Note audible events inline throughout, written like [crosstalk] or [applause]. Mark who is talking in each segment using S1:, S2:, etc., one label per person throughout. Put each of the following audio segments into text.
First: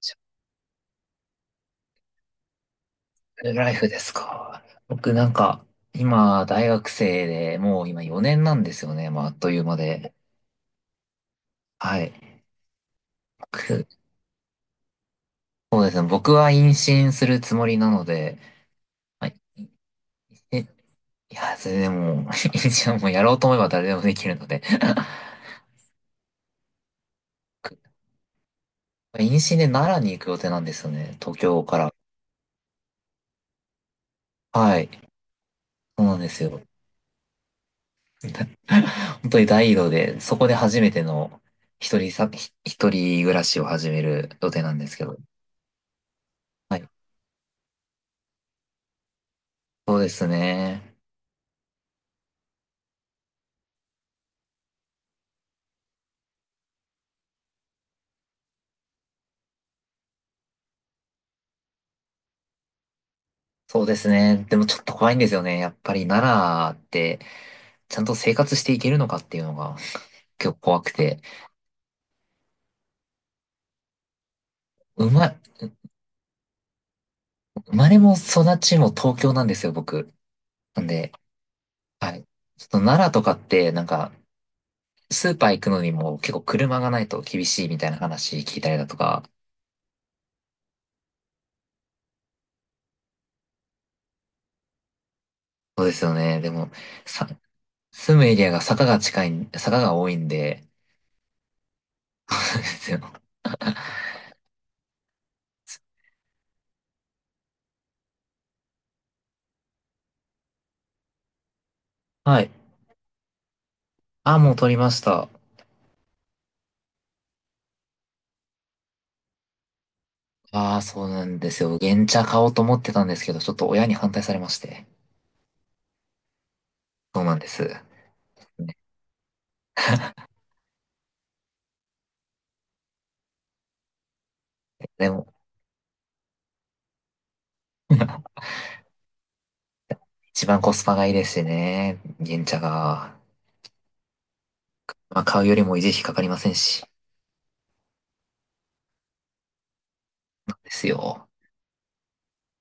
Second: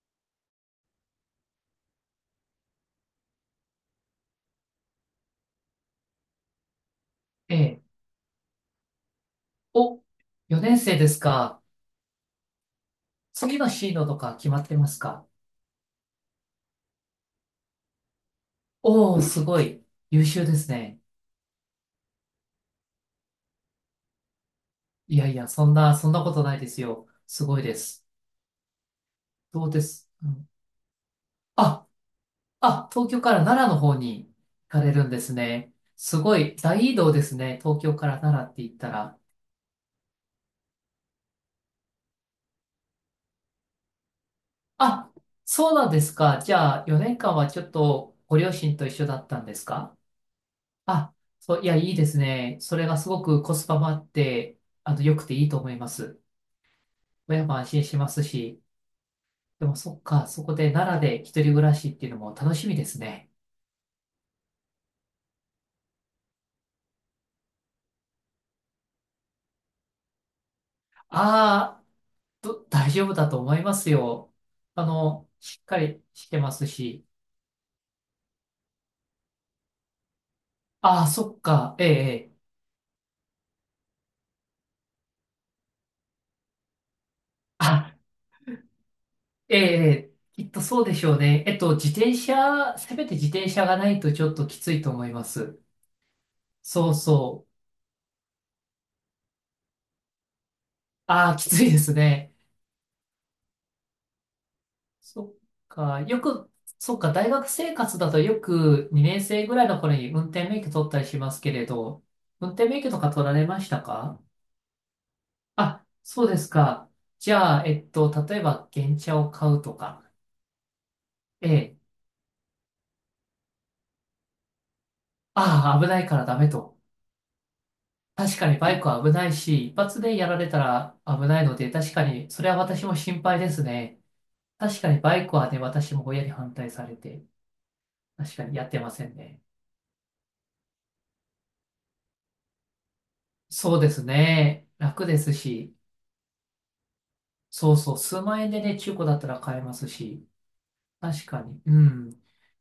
S1: シルライフですか。僕なんか、今、大学生
S2: え
S1: で、
S2: え。
S1: もう今4年なんですよね。まあ、あっという間
S2: お、
S1: で。
S2: 4年生ですか。
S1: はい。
S2: 次の
S1: 僕
S2: 進路とか決まってますか？
S1: そうですね。僕は妊娠するつもりなので、
S2: おおー、
S1: はい。
S2: すごい。優秀で
S1: え、い
S2: すね。
S1: や、それでも、[laughs] 妊娠はもうやろうと思えば誰でもできるので。
S2: いやいや、そんなことないですよ。すごいで
S1: [laughs]
S2: す。
S1: 妊娠で奈良に行
S2: う
S1: く予定
S2: ん。
S1: なんですよね。東京か
S2: あ、
S1: ら。
S2: あ、東京から奈良の方に行
S1: は
S2: かれ
S1: い。
S2: るんですね。
S1: そうな
S2: す
S1: んで
S2: ご
S1: す
S2: い、
S1: よ。
S2: 大移動ですね。東京から奈良って言ったら。
S1: 本当に大移動で、そこで初めての一人暮らしを始める予定なんですけ
S2: あ、
S1: ど。
S2: そうなんですか。じ
S1: は
S2: ゃあ、
S1: い。
S2: 4年間はちょっとご両親と一緒だったんです
S1: そ
S2: か？
S1: うですね。
S2: あ、そう、いや、いいですね。それがすごくコスパもあって、良くていいと思います。親も安心しますし、でもそっか、そこで奈良で一人暮らしっていうのも楽しみですね。
S1: そうですね。でもちょっと怖いんですよね。やっぱり奈良って、ちゃんと生活していけるのかっていうのが結構怖くて。
S2: ああ、大丈夫だと思いますよ。
S1: 生ま、
S2: しっかりしてますし。
S1: 生まれも育ちも東京なんですよ、僕。なん
S2: ああ、
S1: で、
S2: そっか、ええ、
S1: はい。
S2: ええ。
S1: ちょっと奈良とかって、なんか、スーパー行くのにも結構車がないと厳しいみたい
S2: あ、
S1: な話聞いたりだとか。
S2: ええ、ええ。きっとそうでしょうね。自転車、せめて自転車がないとちょっときついと思います。
S1: そうですよね。でも、
S2: そう
S1: さ、
S2: そう。
S1: 住むエリアが坂が多いんで、
S2: ああ、きついです
S1: [laughs]
S2: ね。
S1: そうですよ。
S2: そっか、大学生活だとよく2年生ぐらいの頃に運転免許取ったりしますけれど、
S1: はい。
S2: 運転免許とか取られましたか？
S1: あ、もう撮りました。
S2: あ、そうですか。じゃあ、例えば、原チャを買うとか、
S1: ああ、そうなん
S2: え
S1: です
S2: え、
S1: よ。原茶買おうと思ってたんですけど、ちょっと親に反対されまして。
S2: ああ、危ないからダメと。
S1: そうなんです。
S2: 確かにバ
S1: ね。
S2: イクは危ないし、一発でやられたら危ないので、確かに、それは私も心配ですね。確かに
S1: で
S2: バイ
S1: も、
S2: クはね、私も親に反対されて、確かにやってませんね。
S1: 一番コスパがいいですしね。原茶が。
S2: そうですね。楽で
S1: まあ、
S2: す
S1: 買うより
S2: し。
S1: も維持費かかりませんし。
S2: そうそう、数万円でね、中古だったら買えますし、
S1: です
S2: 確
S1: よ。
S2: かに、うん、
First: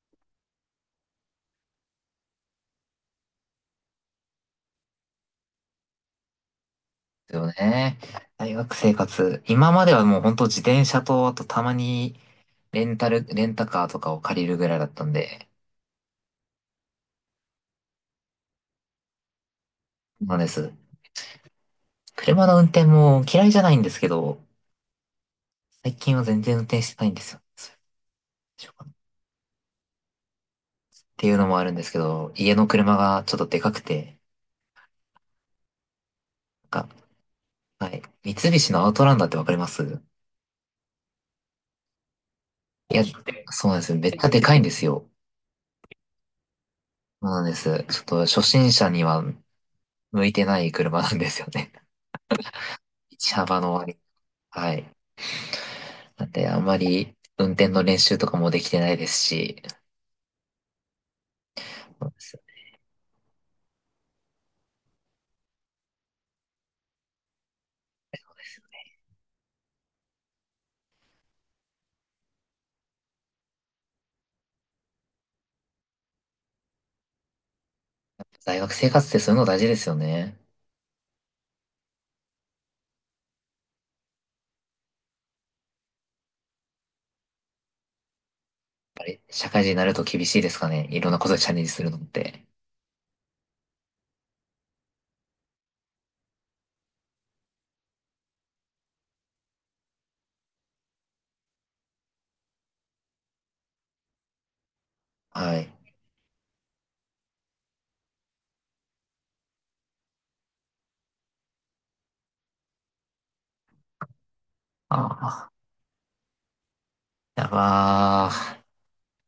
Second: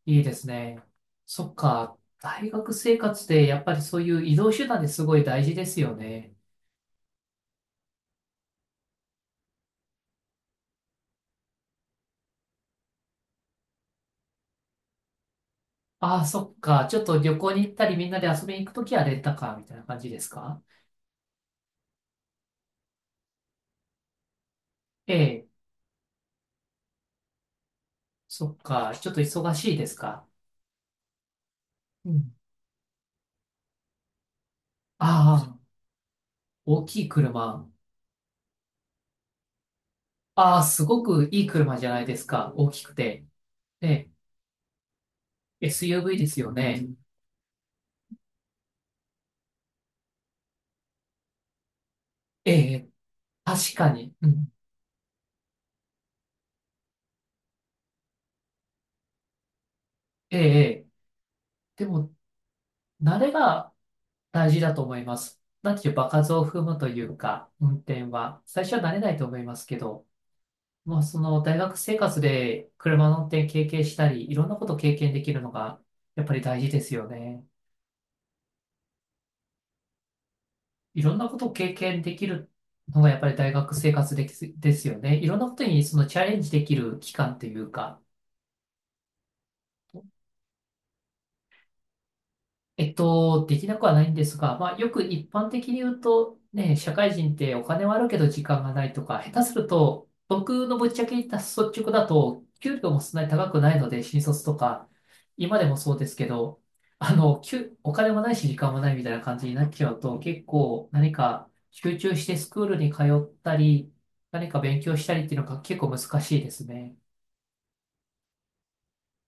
S2: いいですね。そっか、大学生活でやっぱりそういう移動手段ですごい大事ですよね。
S1: ですよね。大学生活。今まではもう本当自転車と、あとたまにレンタカーとかを借りるぐらいだったんで。
S2: ああ、そっか、ちょっと旅行に行ったりみんなで遊びに行くときはレンタカーみたいな感じで
S1: そう
S2: す
S1: なんで
S2: か？
S1: す。車の運転も嫌いじゃないんですけど、
S2: ええ、
S1: 最近は全然運転してないんですよ。
S2: そっか、ちょっと忙しいですか？
S1: っていうのもあるんですけ
S2: う
S1: ど、
S2: ん。
S1: 家の車がちょっとでかくて、
S2: ああ、
S1: な
S2: 大
S1: んか、
S2: きい車。
S1: はい。三菱のアウトランダーってわかります？い
S2: ああ、すごくいい車じゃないですか、大きく
S1: や、
S2: て。
S1: そうなんですよ。
S2: え
S1: めっちゃでかいんですよ。
S2: え、SUV ですよね。
S1: そうなんです。ちょっと初心者には向いてない車なんですよね。
S2: ええ、
S1: [laughs] 道幅の
S2: 確か
S1: 割り。
S2: に。うん。
S1: はい。なんで、あんまり運転の練習とかもできてないですし、
S2: ええ、ええ。で
S1: そう
S2: も、
S1: です。
S2: 慣れが大事だと思います。なんていう場数を踏むというか、運転は。最初は慣れないと思いますけど、もうその大学生活で車の運転経験したり、いろんなことを経験できるのが、やっぱり大事ですよね。
S1: 大学生活ってそういうの大事ですよね。
S2: いろんなことを経験できるのが、やっぱり大学生活ですよね。いろんなことにそのチャレンジできる期間というか、
S1: 社会人になると厳しいですかね。いろんなことにチャレンジするのって。
S2: できなくはないんですが、まあ、よく一般的に言うと、ね、社会人ってお金はあるけど時間がないとか、下手すると、僕のぶっちゃけ言った率直だと、給料もそんなに高くないので、新卒とか、今
S1: は
S2: で
S1: い。
S2: もそうですけど、お金もないし時間もないみたいな感じになっちゃうと、結構何か集中してスクールに通ったり、何か勉強したりっていうの
S1: あ
S2: が結構難しいですね。
S1: あ、やばー。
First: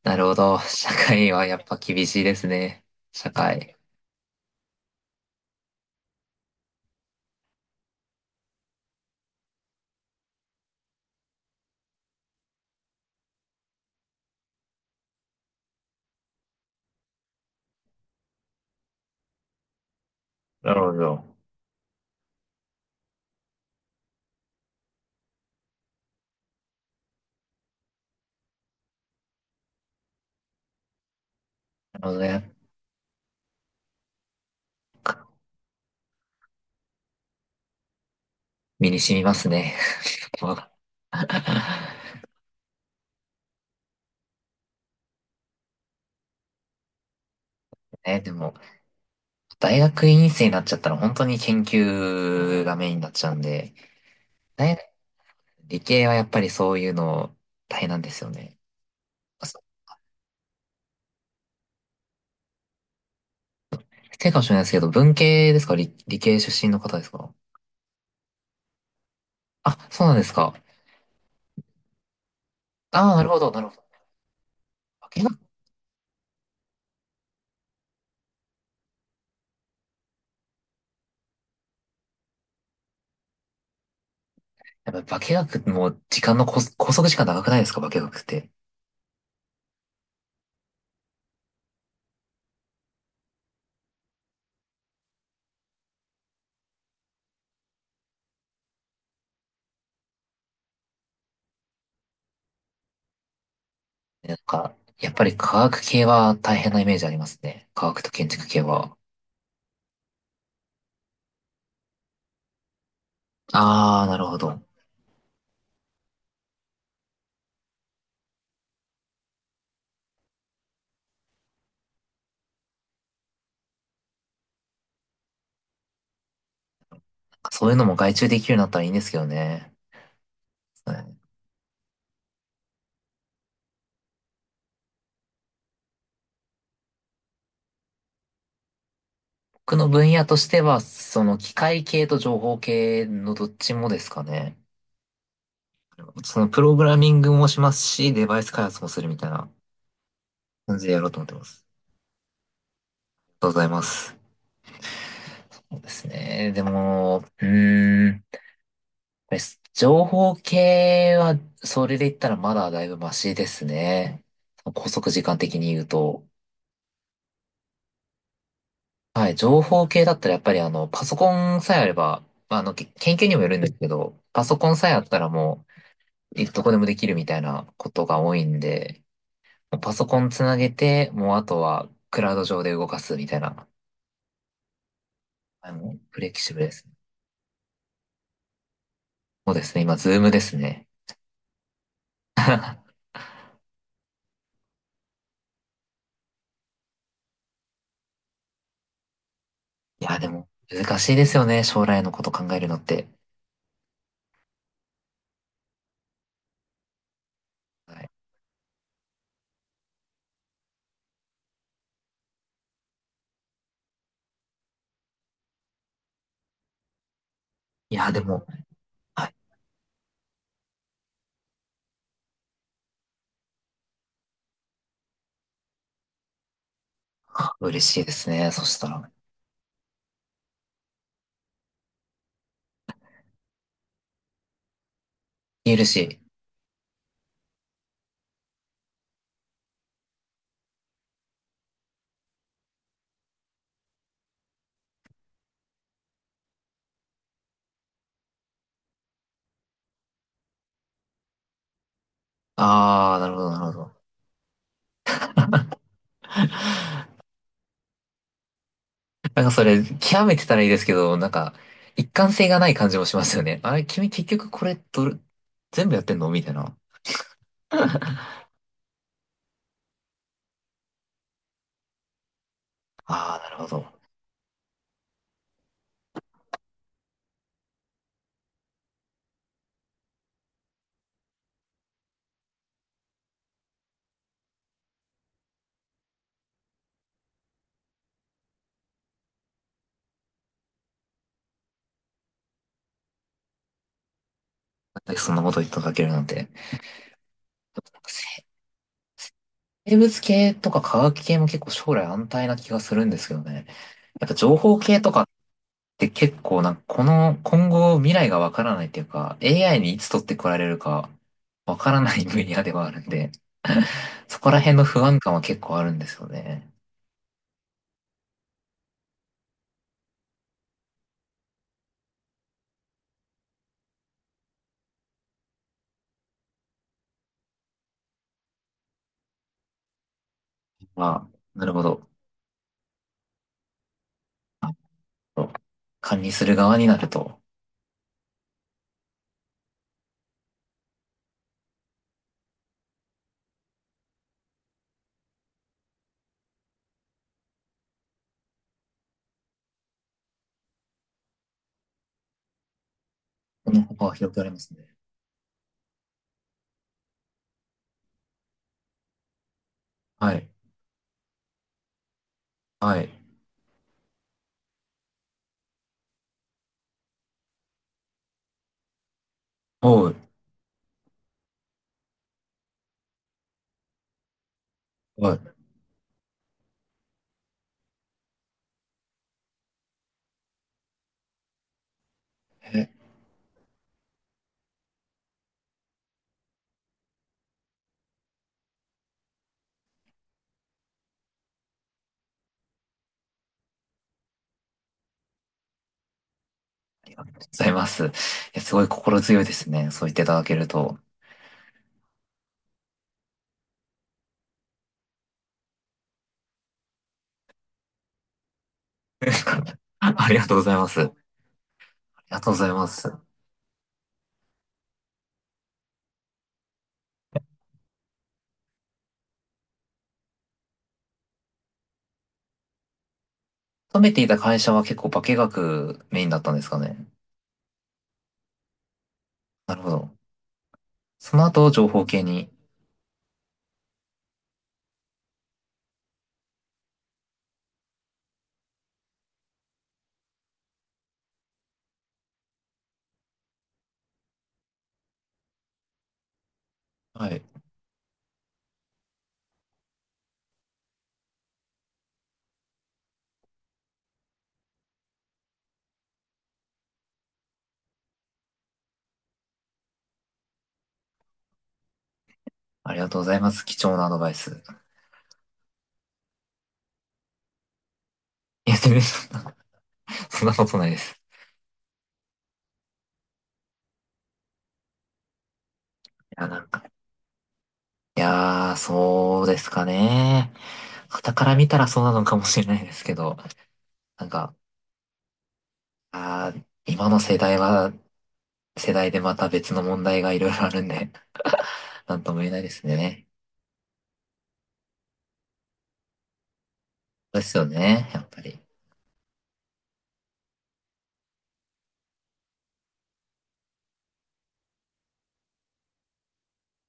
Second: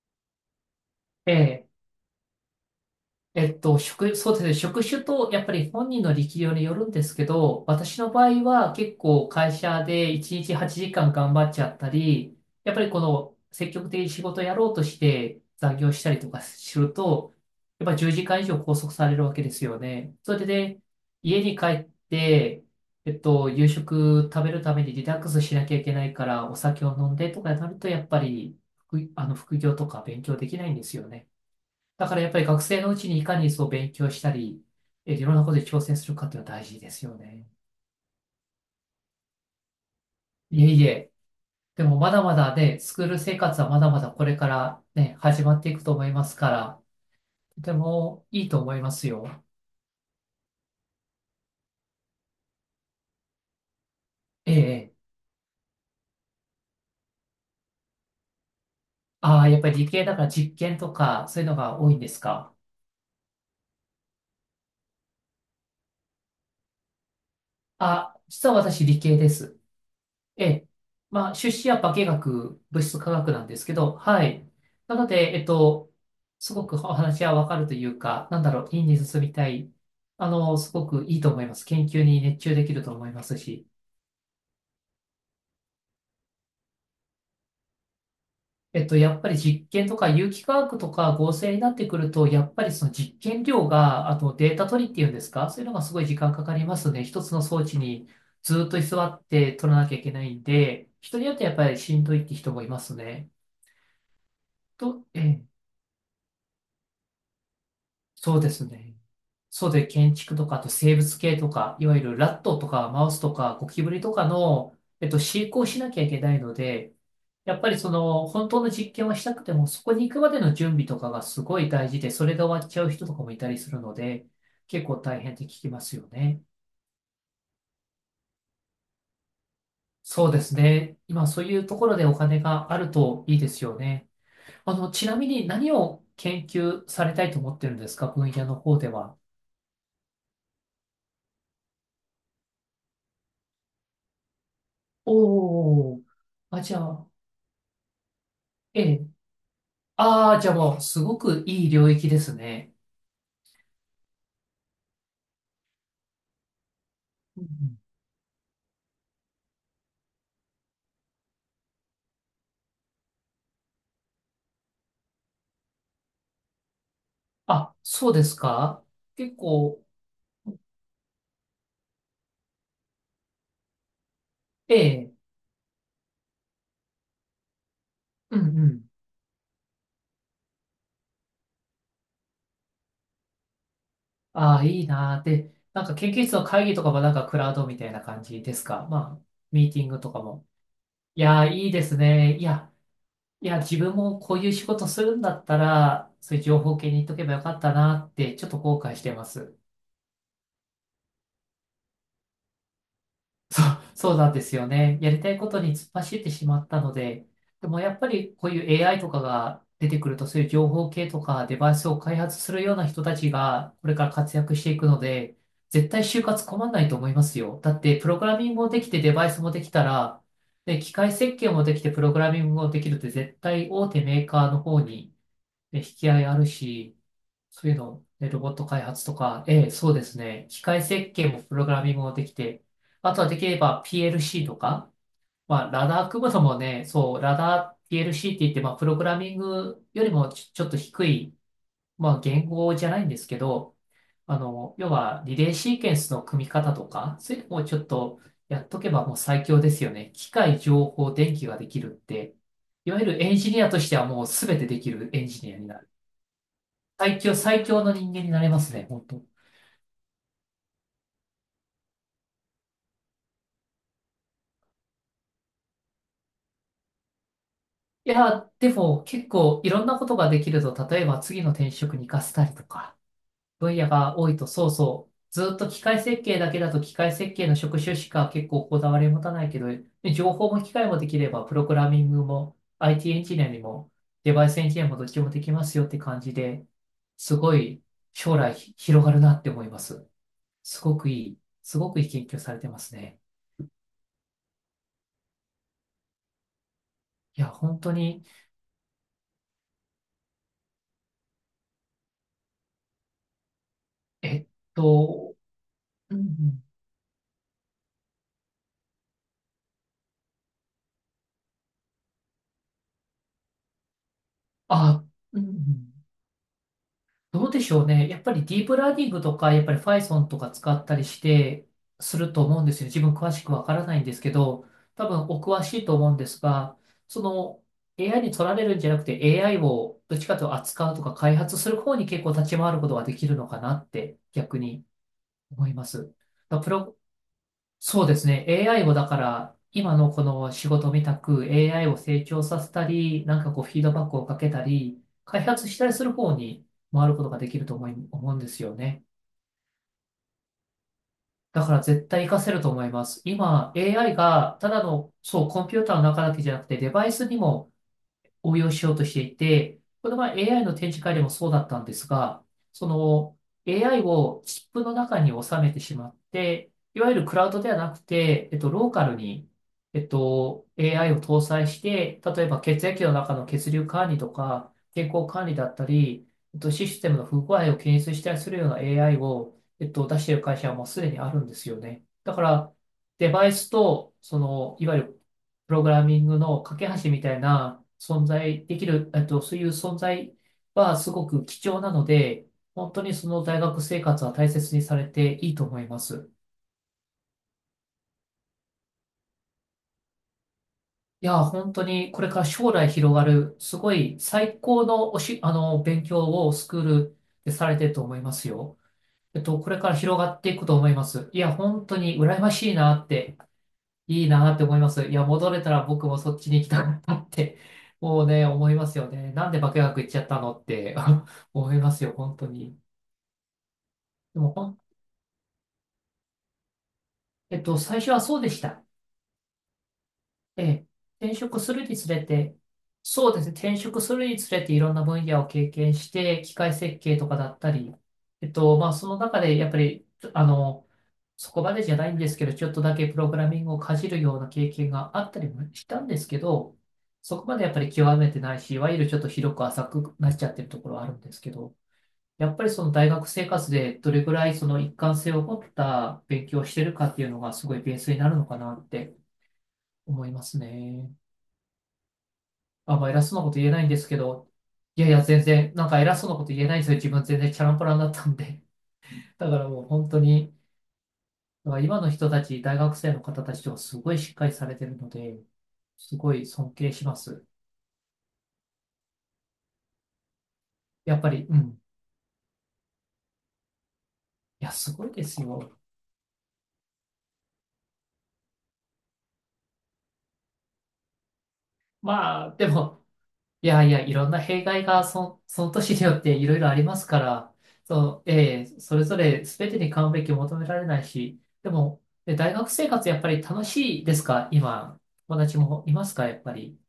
S1: なるほど。社会
S2: え。
S1: はやっぱ厳しいですね。社会。
S2: そうですね。職種と、やっぱり本人の力量によるんですけど、私の場合は結構会社で1日8時間頑張っちゃったり、やっぱりこの積極的に仕事をやろうとして残業したりとかすると、やっぱり10時間以上拘束されるわけですよね。それで、
S1: なる
S2: ね。
S1: ほど。
S2: 家に帰って、夕食食べるためにリラックスしなきゃいけないから、お酒を飲んでとかになると、やっぱり副、あの、副業とか勉強できないんですよね。
S1: なる
S2: だ
S1: ほ
S2: か
S1: ど
S2: らやっぱり
S1: ね。
S2: 学生のうちにいかにそう勉強したり、いろんなことに挑戦するかっていうのは大事ですよね。
S1: 身に染みますね。
S2: いえいえ。でも
S1: [laughs]
S2: まだまだね、スクール生活はまだまだこれからね、始まっていくと思いますから、とて
S1: え、
S2: も
S1: で
S2: いい
S1: も、
S2: と思いますよ。
S1: 大学院生になっちゃったら本当に研究がメインになっちゃうんで、
S2: え
S1: 大学
S2: え。
S1: 理系はやっぱりそういうの大変なんですよね。
S2: あ
S1: あ、
S2: あ、や
S1: そ
S2: っ
S1: う。
S2: ぱり理系だから実験とかそういうのが多いんですか。
S1: 失礼かもしれないですけど、文系ですか？理系出身の方ですか？
S2: あ、実は私理系です。
S1: あ、そうなんです
S2: え
S1: か。
S2: え。まあ、出資は物質化
S1: ああ、なる
S2: 学
S1: ほ
S2: なん
S1: ど、
S2: で
S1: な
S2: す
S1: る
S2: け
S1: ほど。
S2: ど、はい。なの
S1: 化学、
S2: で、すごくお話はわかるというか、なんだろう、院に進みたい。すごくいいと思います。研究に熱中できると思いますし。
S1: やっぱ化学も時間のこ拘束時間長くないですか？化学って。
S2: やっぱり実験とか有機化学とか合成になってくると、やっぱりその実験量が、あとデータ取りっていうんですか、そういうのがすごい時間かかりますね。一つの装置にずっと居座って取らなきゃいけないんで、人によってやっぱりしんどいって人もいますね。
S1: なんか、やっぱり
S2: ええ、
S1: 科学系は大変なイメージありますね。科学と建
S2: そう
S1: 築
S2: で
S1: 系
S2: す
S1: は。
S2: ね。そうで、建築とか、あと生物系とか、いわゆるラットとかマウスとかゴキブリ
S1: ああ、
S2: と
S1: なる
S2: か
S1: ほど。
S2: の、飼育をしなきゃいけないので、やっぱりその、本当の実験をしたくても、そこに行くまでの準備とかがすごい大事で、それが終わっちゃう人とかもいたりするので、結構大変って聞きますよね。
S1: そういうのも外注できるようになったらいいんですけどね。
S2: そうです
S1: は
S2: ね。
S1: い。
S2: 今、そういうところでお金があるといいですよね。ちなみに何を研究されたいと思ってるんですか？分野の方では。
S1: 僕の分野としては、その機械系と情報系のどっちもですかね。
S2: おー、
S1: そのプ
S2: あ、
S1: ロ
S2: じゃ
S1: グラ
S2: あ、
S1: ミングもしますし、デバイス開発
S2: え
S1: もする
S2: え。
S1: みたいな
S2: ああ、じゃあも
S1: 感
S2: う、
S1: じでや
S2: す
S1: ろう
S2: ご
S1: と思って
S2: く
S1: ま
S2: い
S1: す。
S2: い領域ですね。
S1: ありがとうございます。そうですね。でも、
S2: うん
S1: う
S2: うん。
S1: ーん。です。情報系は、それで言ったらまだだいぶマシですね。拘束時間的に言うと。
S2: あ、そうですか？
S1: はい、
S2: 結
S1: 情
S2: 構、
S1: 報系だったらやっぱりパソコンさえあれば、まあ研究にもよるんですけど、パソコン
S2: え
S1: さえあっ
S2: え、
S1: たらもう、どこでもできるみたいなことが多
S2: うんう
S1: いん
S2: ん。
S1: で、もうパソコンつなげて、もうあとはクラウド上で動かすみたいな、
S2: ああ、いいなー。で、なんか研
S1: フ
S2: 究
S1: レ
S2: 室
S1: キ
S2: の
S1: シブル
S2: 会
S1: で
S2: 議
S1: す
S2: とか
S1: ね。
S2: もなんかクラウドみたいな感じですか？まあ、
S1: そうで
S2: ミ
S1: す
S2: ー
S1: ね、
S2: ティン
S1: 今、
S2: グ
S1: ズ
S2: と
S1: ー
S2: か
S1: ムで
S2: も。
S1: すね。
S2: いやー、いいですね。いや、いや、自分もこういう仕事するんだったら、そういう情報系に行っとけばよかったなーって、ちょっと後悔してます。
S1: いや、でも、難しいですよね、将来のこと考えるのって。
S2: そう、そうなんですよね。やりたいことに突っ走ってしまったので、でもや
S1: は
S2: っぱ
S1: い。
S2: りこういう AI とかが出てくると、そういう情報系とかデバイスを開発するような人たちがこれから活躍していくので、絶対就活困んないと思いますよ。だっ
S1: い
S2: て、プ
S1: や、
S2: ロ
S1: で
S2: グラ
S1: も、
S2: ミングもできてデバ
S1: は
S2: イ
S1: い。
S2: スもできたら、で、機械設計もできてプログラミングもできるって絶対大手メーカーの方にね引き合いあるし、そういう
S1: 嬉しい
S2: の、
S1: です
S2: ね、ロボ
S1: ね。
S2: ッ
S1: そ
S2: ト
S1: し
S2: 開
S1: た
S2: 発
S1: ら。
S2: とか、ええ、そうですね。機械設計もプログラミングもできて、あとはできれば PLC とか、まあ、
S1: 嬉
S2: ラ
S1: し
S2: ダー
S1: い。
S2: 組むのもね、そう、ラダー PLC って言って、まあ、プログラミングよりちょっと低い、まあ、言語じゃないんですけど、要はリレーシーケンスの組み方とか、そういうのもちょっとやっとけばもう最強ですよね。機械、情報、電気ができるって、いわゆ
S1: ああ、
S2: る
S1: なる
S2: エン
S1: ほど、
S2: ジ
S1: な
S2: ニ
S1: る
S2: ア
S1: ほ
S2: とし
S1: ど。
S2: てはもう全てできるエンジニアになる。最強、最強の人間になれますね、本当。
S1: なんかそれ、極めてたらいいですけど、なんか、一貫性がない感じもしますよね。あれ、君結局これ、どれ、全部やってんのみたいな。
S2: いや、でも結構いろんなことができると、例えば次の転職に活かせたりとか、
S1: ああ、なるほ
S2: 分
S1: ど。な
S2: 野
S1: ん
S2: が多いと、そうそう、ずっと機械設計だけだと機械設計の職種しか結構こだわり持たないけど、ね、情報も機械もできれば、プログラミングも IT エンジニアにもデバイスエンジニアもどっちもできますよって感じで、すごい将来広がるなって思います。すごくいい、すごくいい研究されてますね。
S1: でそんなこと言っていただけるなんて。でも
S2: いや、
S1: な
S2: 本
S1: ん
S2: 当
S1: か
S2: に。
S1: 生物系とか科学系も結構将来安泰な気がするんですけどね。やっぱ
S2: えっ
S1: 情報系とかっ
S2: と、
S1: て
S2: うんう
S1: 結構
S2: ん。
S1: なんかこの今後未来がわからないっていうか AI にいつ取ってこられるかわからない分野ではあるんでそこら辺の不
S2: あ、
S1: 安感
S2: う
S1: は
S2: んう
S1: 結構ある
S2: ん。
S1: んですよね。
S2: どうでしょうね。やっぱりディープラーニングとか、やっぱり Python とか使ったりして、すると思うんですよ。自分詳しくわからないんですけど、多分お詳しいと思うんですが、その AI に取られるんじゃなくて AI をどっちかというと扱うとか
S1: あ、
S2: 開発
S1: な
S2: す
S1: るほ
S2: る方に
S1: ど。
S2: 結構立ち回ることができるのかなって逆に思います。だ
S1: 管理する
S2: からプ
S1: 側に
S2: ロ、
S1: なると、
S2: そうですね。AI をだから、今のこの仕事みたく AI を成長させたり、なんかこうフィードバックをかけたり、開発したりする方に回ることができると思うんですよね。だから絶対活かせると思います。
S1: こ
S2: 今
S1: の幅は
S2: AI
S1: 広くありま
S2: がた
S1: す
S2: だ
S1: ね。
S2: の、そう、コンピューターの中だけじゃなくてデバイスにも応用しようとしていて、この前
S1: はい。
S2: AI の展示会でもそうだったんですが、そ
S1: はい。
S2: の AI をチップの中に収めてしまって、いわゆるクラウドではなくて、ローカルに、
S1: おう。
S2: AI を搭載して、例えば血液の中の血流管理とか、健康
S1: はい。
S2: 管理だったり、システムの不具合を検出したりするような AI を、出している会社はもうすでにあるんですよね。だか
S1: え、あ
S2: ら、
S1: りがと
S2: デバイスと、その、いわゆるプログラミングの架け橋みたいな存在できる、そういう存在はすごく貴重なので、本当にその大学生活は大切にされていいと思います。
S1: うございます。いや、すごい心強いですね。そう言っていただけると。
S2: いや、本当にこれから将来広がる、すごい最高のおし、あの、勉強をスクールでされてると思いますよ。これから
S1: [laughs]
S2: 広
S1: あ
S2: が
S1: り
S2: っ
S1: が
S2: て
S1: とう
S2: い
S1: ご
S2: く
S1: ざい
S2: と思
S1: ま
S2: い
S1: す。あ
S2: ま
S1: り
S2: す。いや、本当に羨
S1: が
S2: ま
S1: とうござい
S2: しい
S1: ま
S2: なっ
S1: す。
S2: て。いいなって思います。いや、戻れたら僕もそっちに行きたかったって、もうね、思いますよね。なんで化学行っちゃったのって [laughs] 思いますよ、本当に。
S1: 勤めていた
S2: でも、
S1: 会
S2: ほ
S1: 社は
S2: ん、
S1: 結構化学メインだったんですかね。
S2: えっと、最初はそうでした。
S1: なるほど。
S2: ええ、転
S1: その
S2: 職
S1: 後、
S2: す
S1: 情
S2: るに
S1: 報
S2: つれ
S1: 系に。
S2: て、そうですね、転職するにつれていろんな分野を経験して、機械設計とかだったり、まあ、その中でやっぱり、あの、そこまでじゃないんですけど、ちょっとだけプログラミングをかじるような経験があったりもしたんですけど、
S1: は
S2: そ
S1: い。
S2: こまでやっぱり極めてないし、いわゆるちょっと広く浅くなっちゃってるところはあるんですけど、やっぱりその大学生活でどれぐらいその一貫性を持った勉強をしてるかっていうのがすごいベースになるのかなって思いますね。
S1: あ
S2: あ、
S1: りが
S2: まあ
S1: とう
S2: 偉
S1: ござ
S2: そ
S1: い
S2: うな
S1: ま
S2: こと
S1: す。
S2: 言え
S1: 貴
S2: ないん
S1: 重
S2: で
S1: な
S2: す
S1: アド
S2: け
S1: バイ
S2: ど、
S1: ス。
S2: いやいや全然、なんか偉そうなこと言えないんですよ。自分全然チャランポランだったんで。
S1: いや、全然そん
S2: だ
S1: な、
S2: からもう本当
S1: そんな
S2: に、
S1: ことないです。
S2: だから今の人たち、大学生の方たちとかすごいしっかりされてるので、すご
S1: い
S2: い
S1: や、なん
S2: 尊
S1: か
S2: 敬します。
S1: いやー、そうですかね。
S2: やっぱ
S1: 傍か
S2: り、う
S1: ら見
S2: ん。
S1: たらそうなのかもしれないですけど、なんか、
S2: いや、すごいですよ。
S1: 今の世代は、世代でまた別の問題がいろいろあるんで、[laughs] なんとも
S2: ま
S1: 言え
S2: あ、
S1: ない
S2: で
S1: です
S2: も、
S1: ね。
S2: いやいや、いろんな弊害がその年によっていろいろありますか
S1: そうで
S2: ら、
S1: すよね、や
S2: そ
S1: っ
S2: う、
S1: ぱり。
S2: ええそれぞれ全てに完璧を求められないし、でも、大学生活やっぱり楽しいですか今、友達もいますかやっぱり？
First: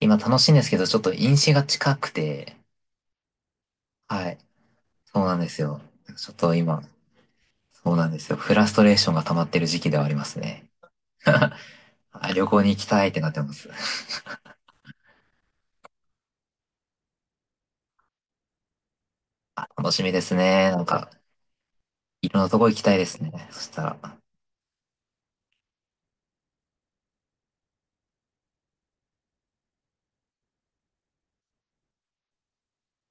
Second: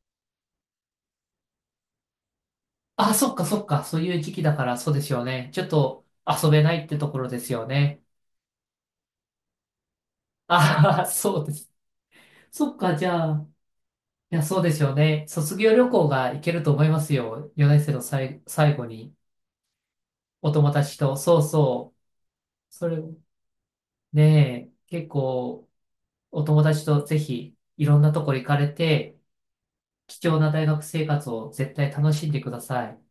S1: 今楽しいんですけど、ちょっと飲酒が近くて、
S2: あ、そっかそっか、そういう
S1: は
S2: 時
S1: い、
S2: 期だからそうです
S1: そ
S2: よ
S1: うなんで
S2: ね。ち
S1: す
S2: ょっ
S1: よ。
S2: と
S1: ちょっ
S2: 遊
S1: と
S2: べない
S1: 今、
S2: ってところですよ
S1: そう
S2: ね。
S1: なんですよ。フラストレーションが溜まってる時期ではありますね。
S2: ああ、そうです。
S1: あ、旅行に
S2: そっ
S1: 行き
S2: か、
S1: た
S2: じ
S1: いってな
S2: ゃ
S1: って
S2: あ、
S1: ます。[laughs]
S2: いや、そうですよね。卒業旅行が行けると思いますよ。4年生の最後に、
S1: あ、楽しみです
S2: お
S1: ね。
S2: 友
S1: なん
S2: 達
S1: か、
S2: と、そうそ
S1: いろんなとこ
S2: う。
S1: 行き
S2: そ
S1: たい
S2: れ、
S1: ですね。そしたら。
S2: ねえ、結構、お友達とぜひ、いろんなとこ行かれて、貴重な大学生活を絶対楽しんでください。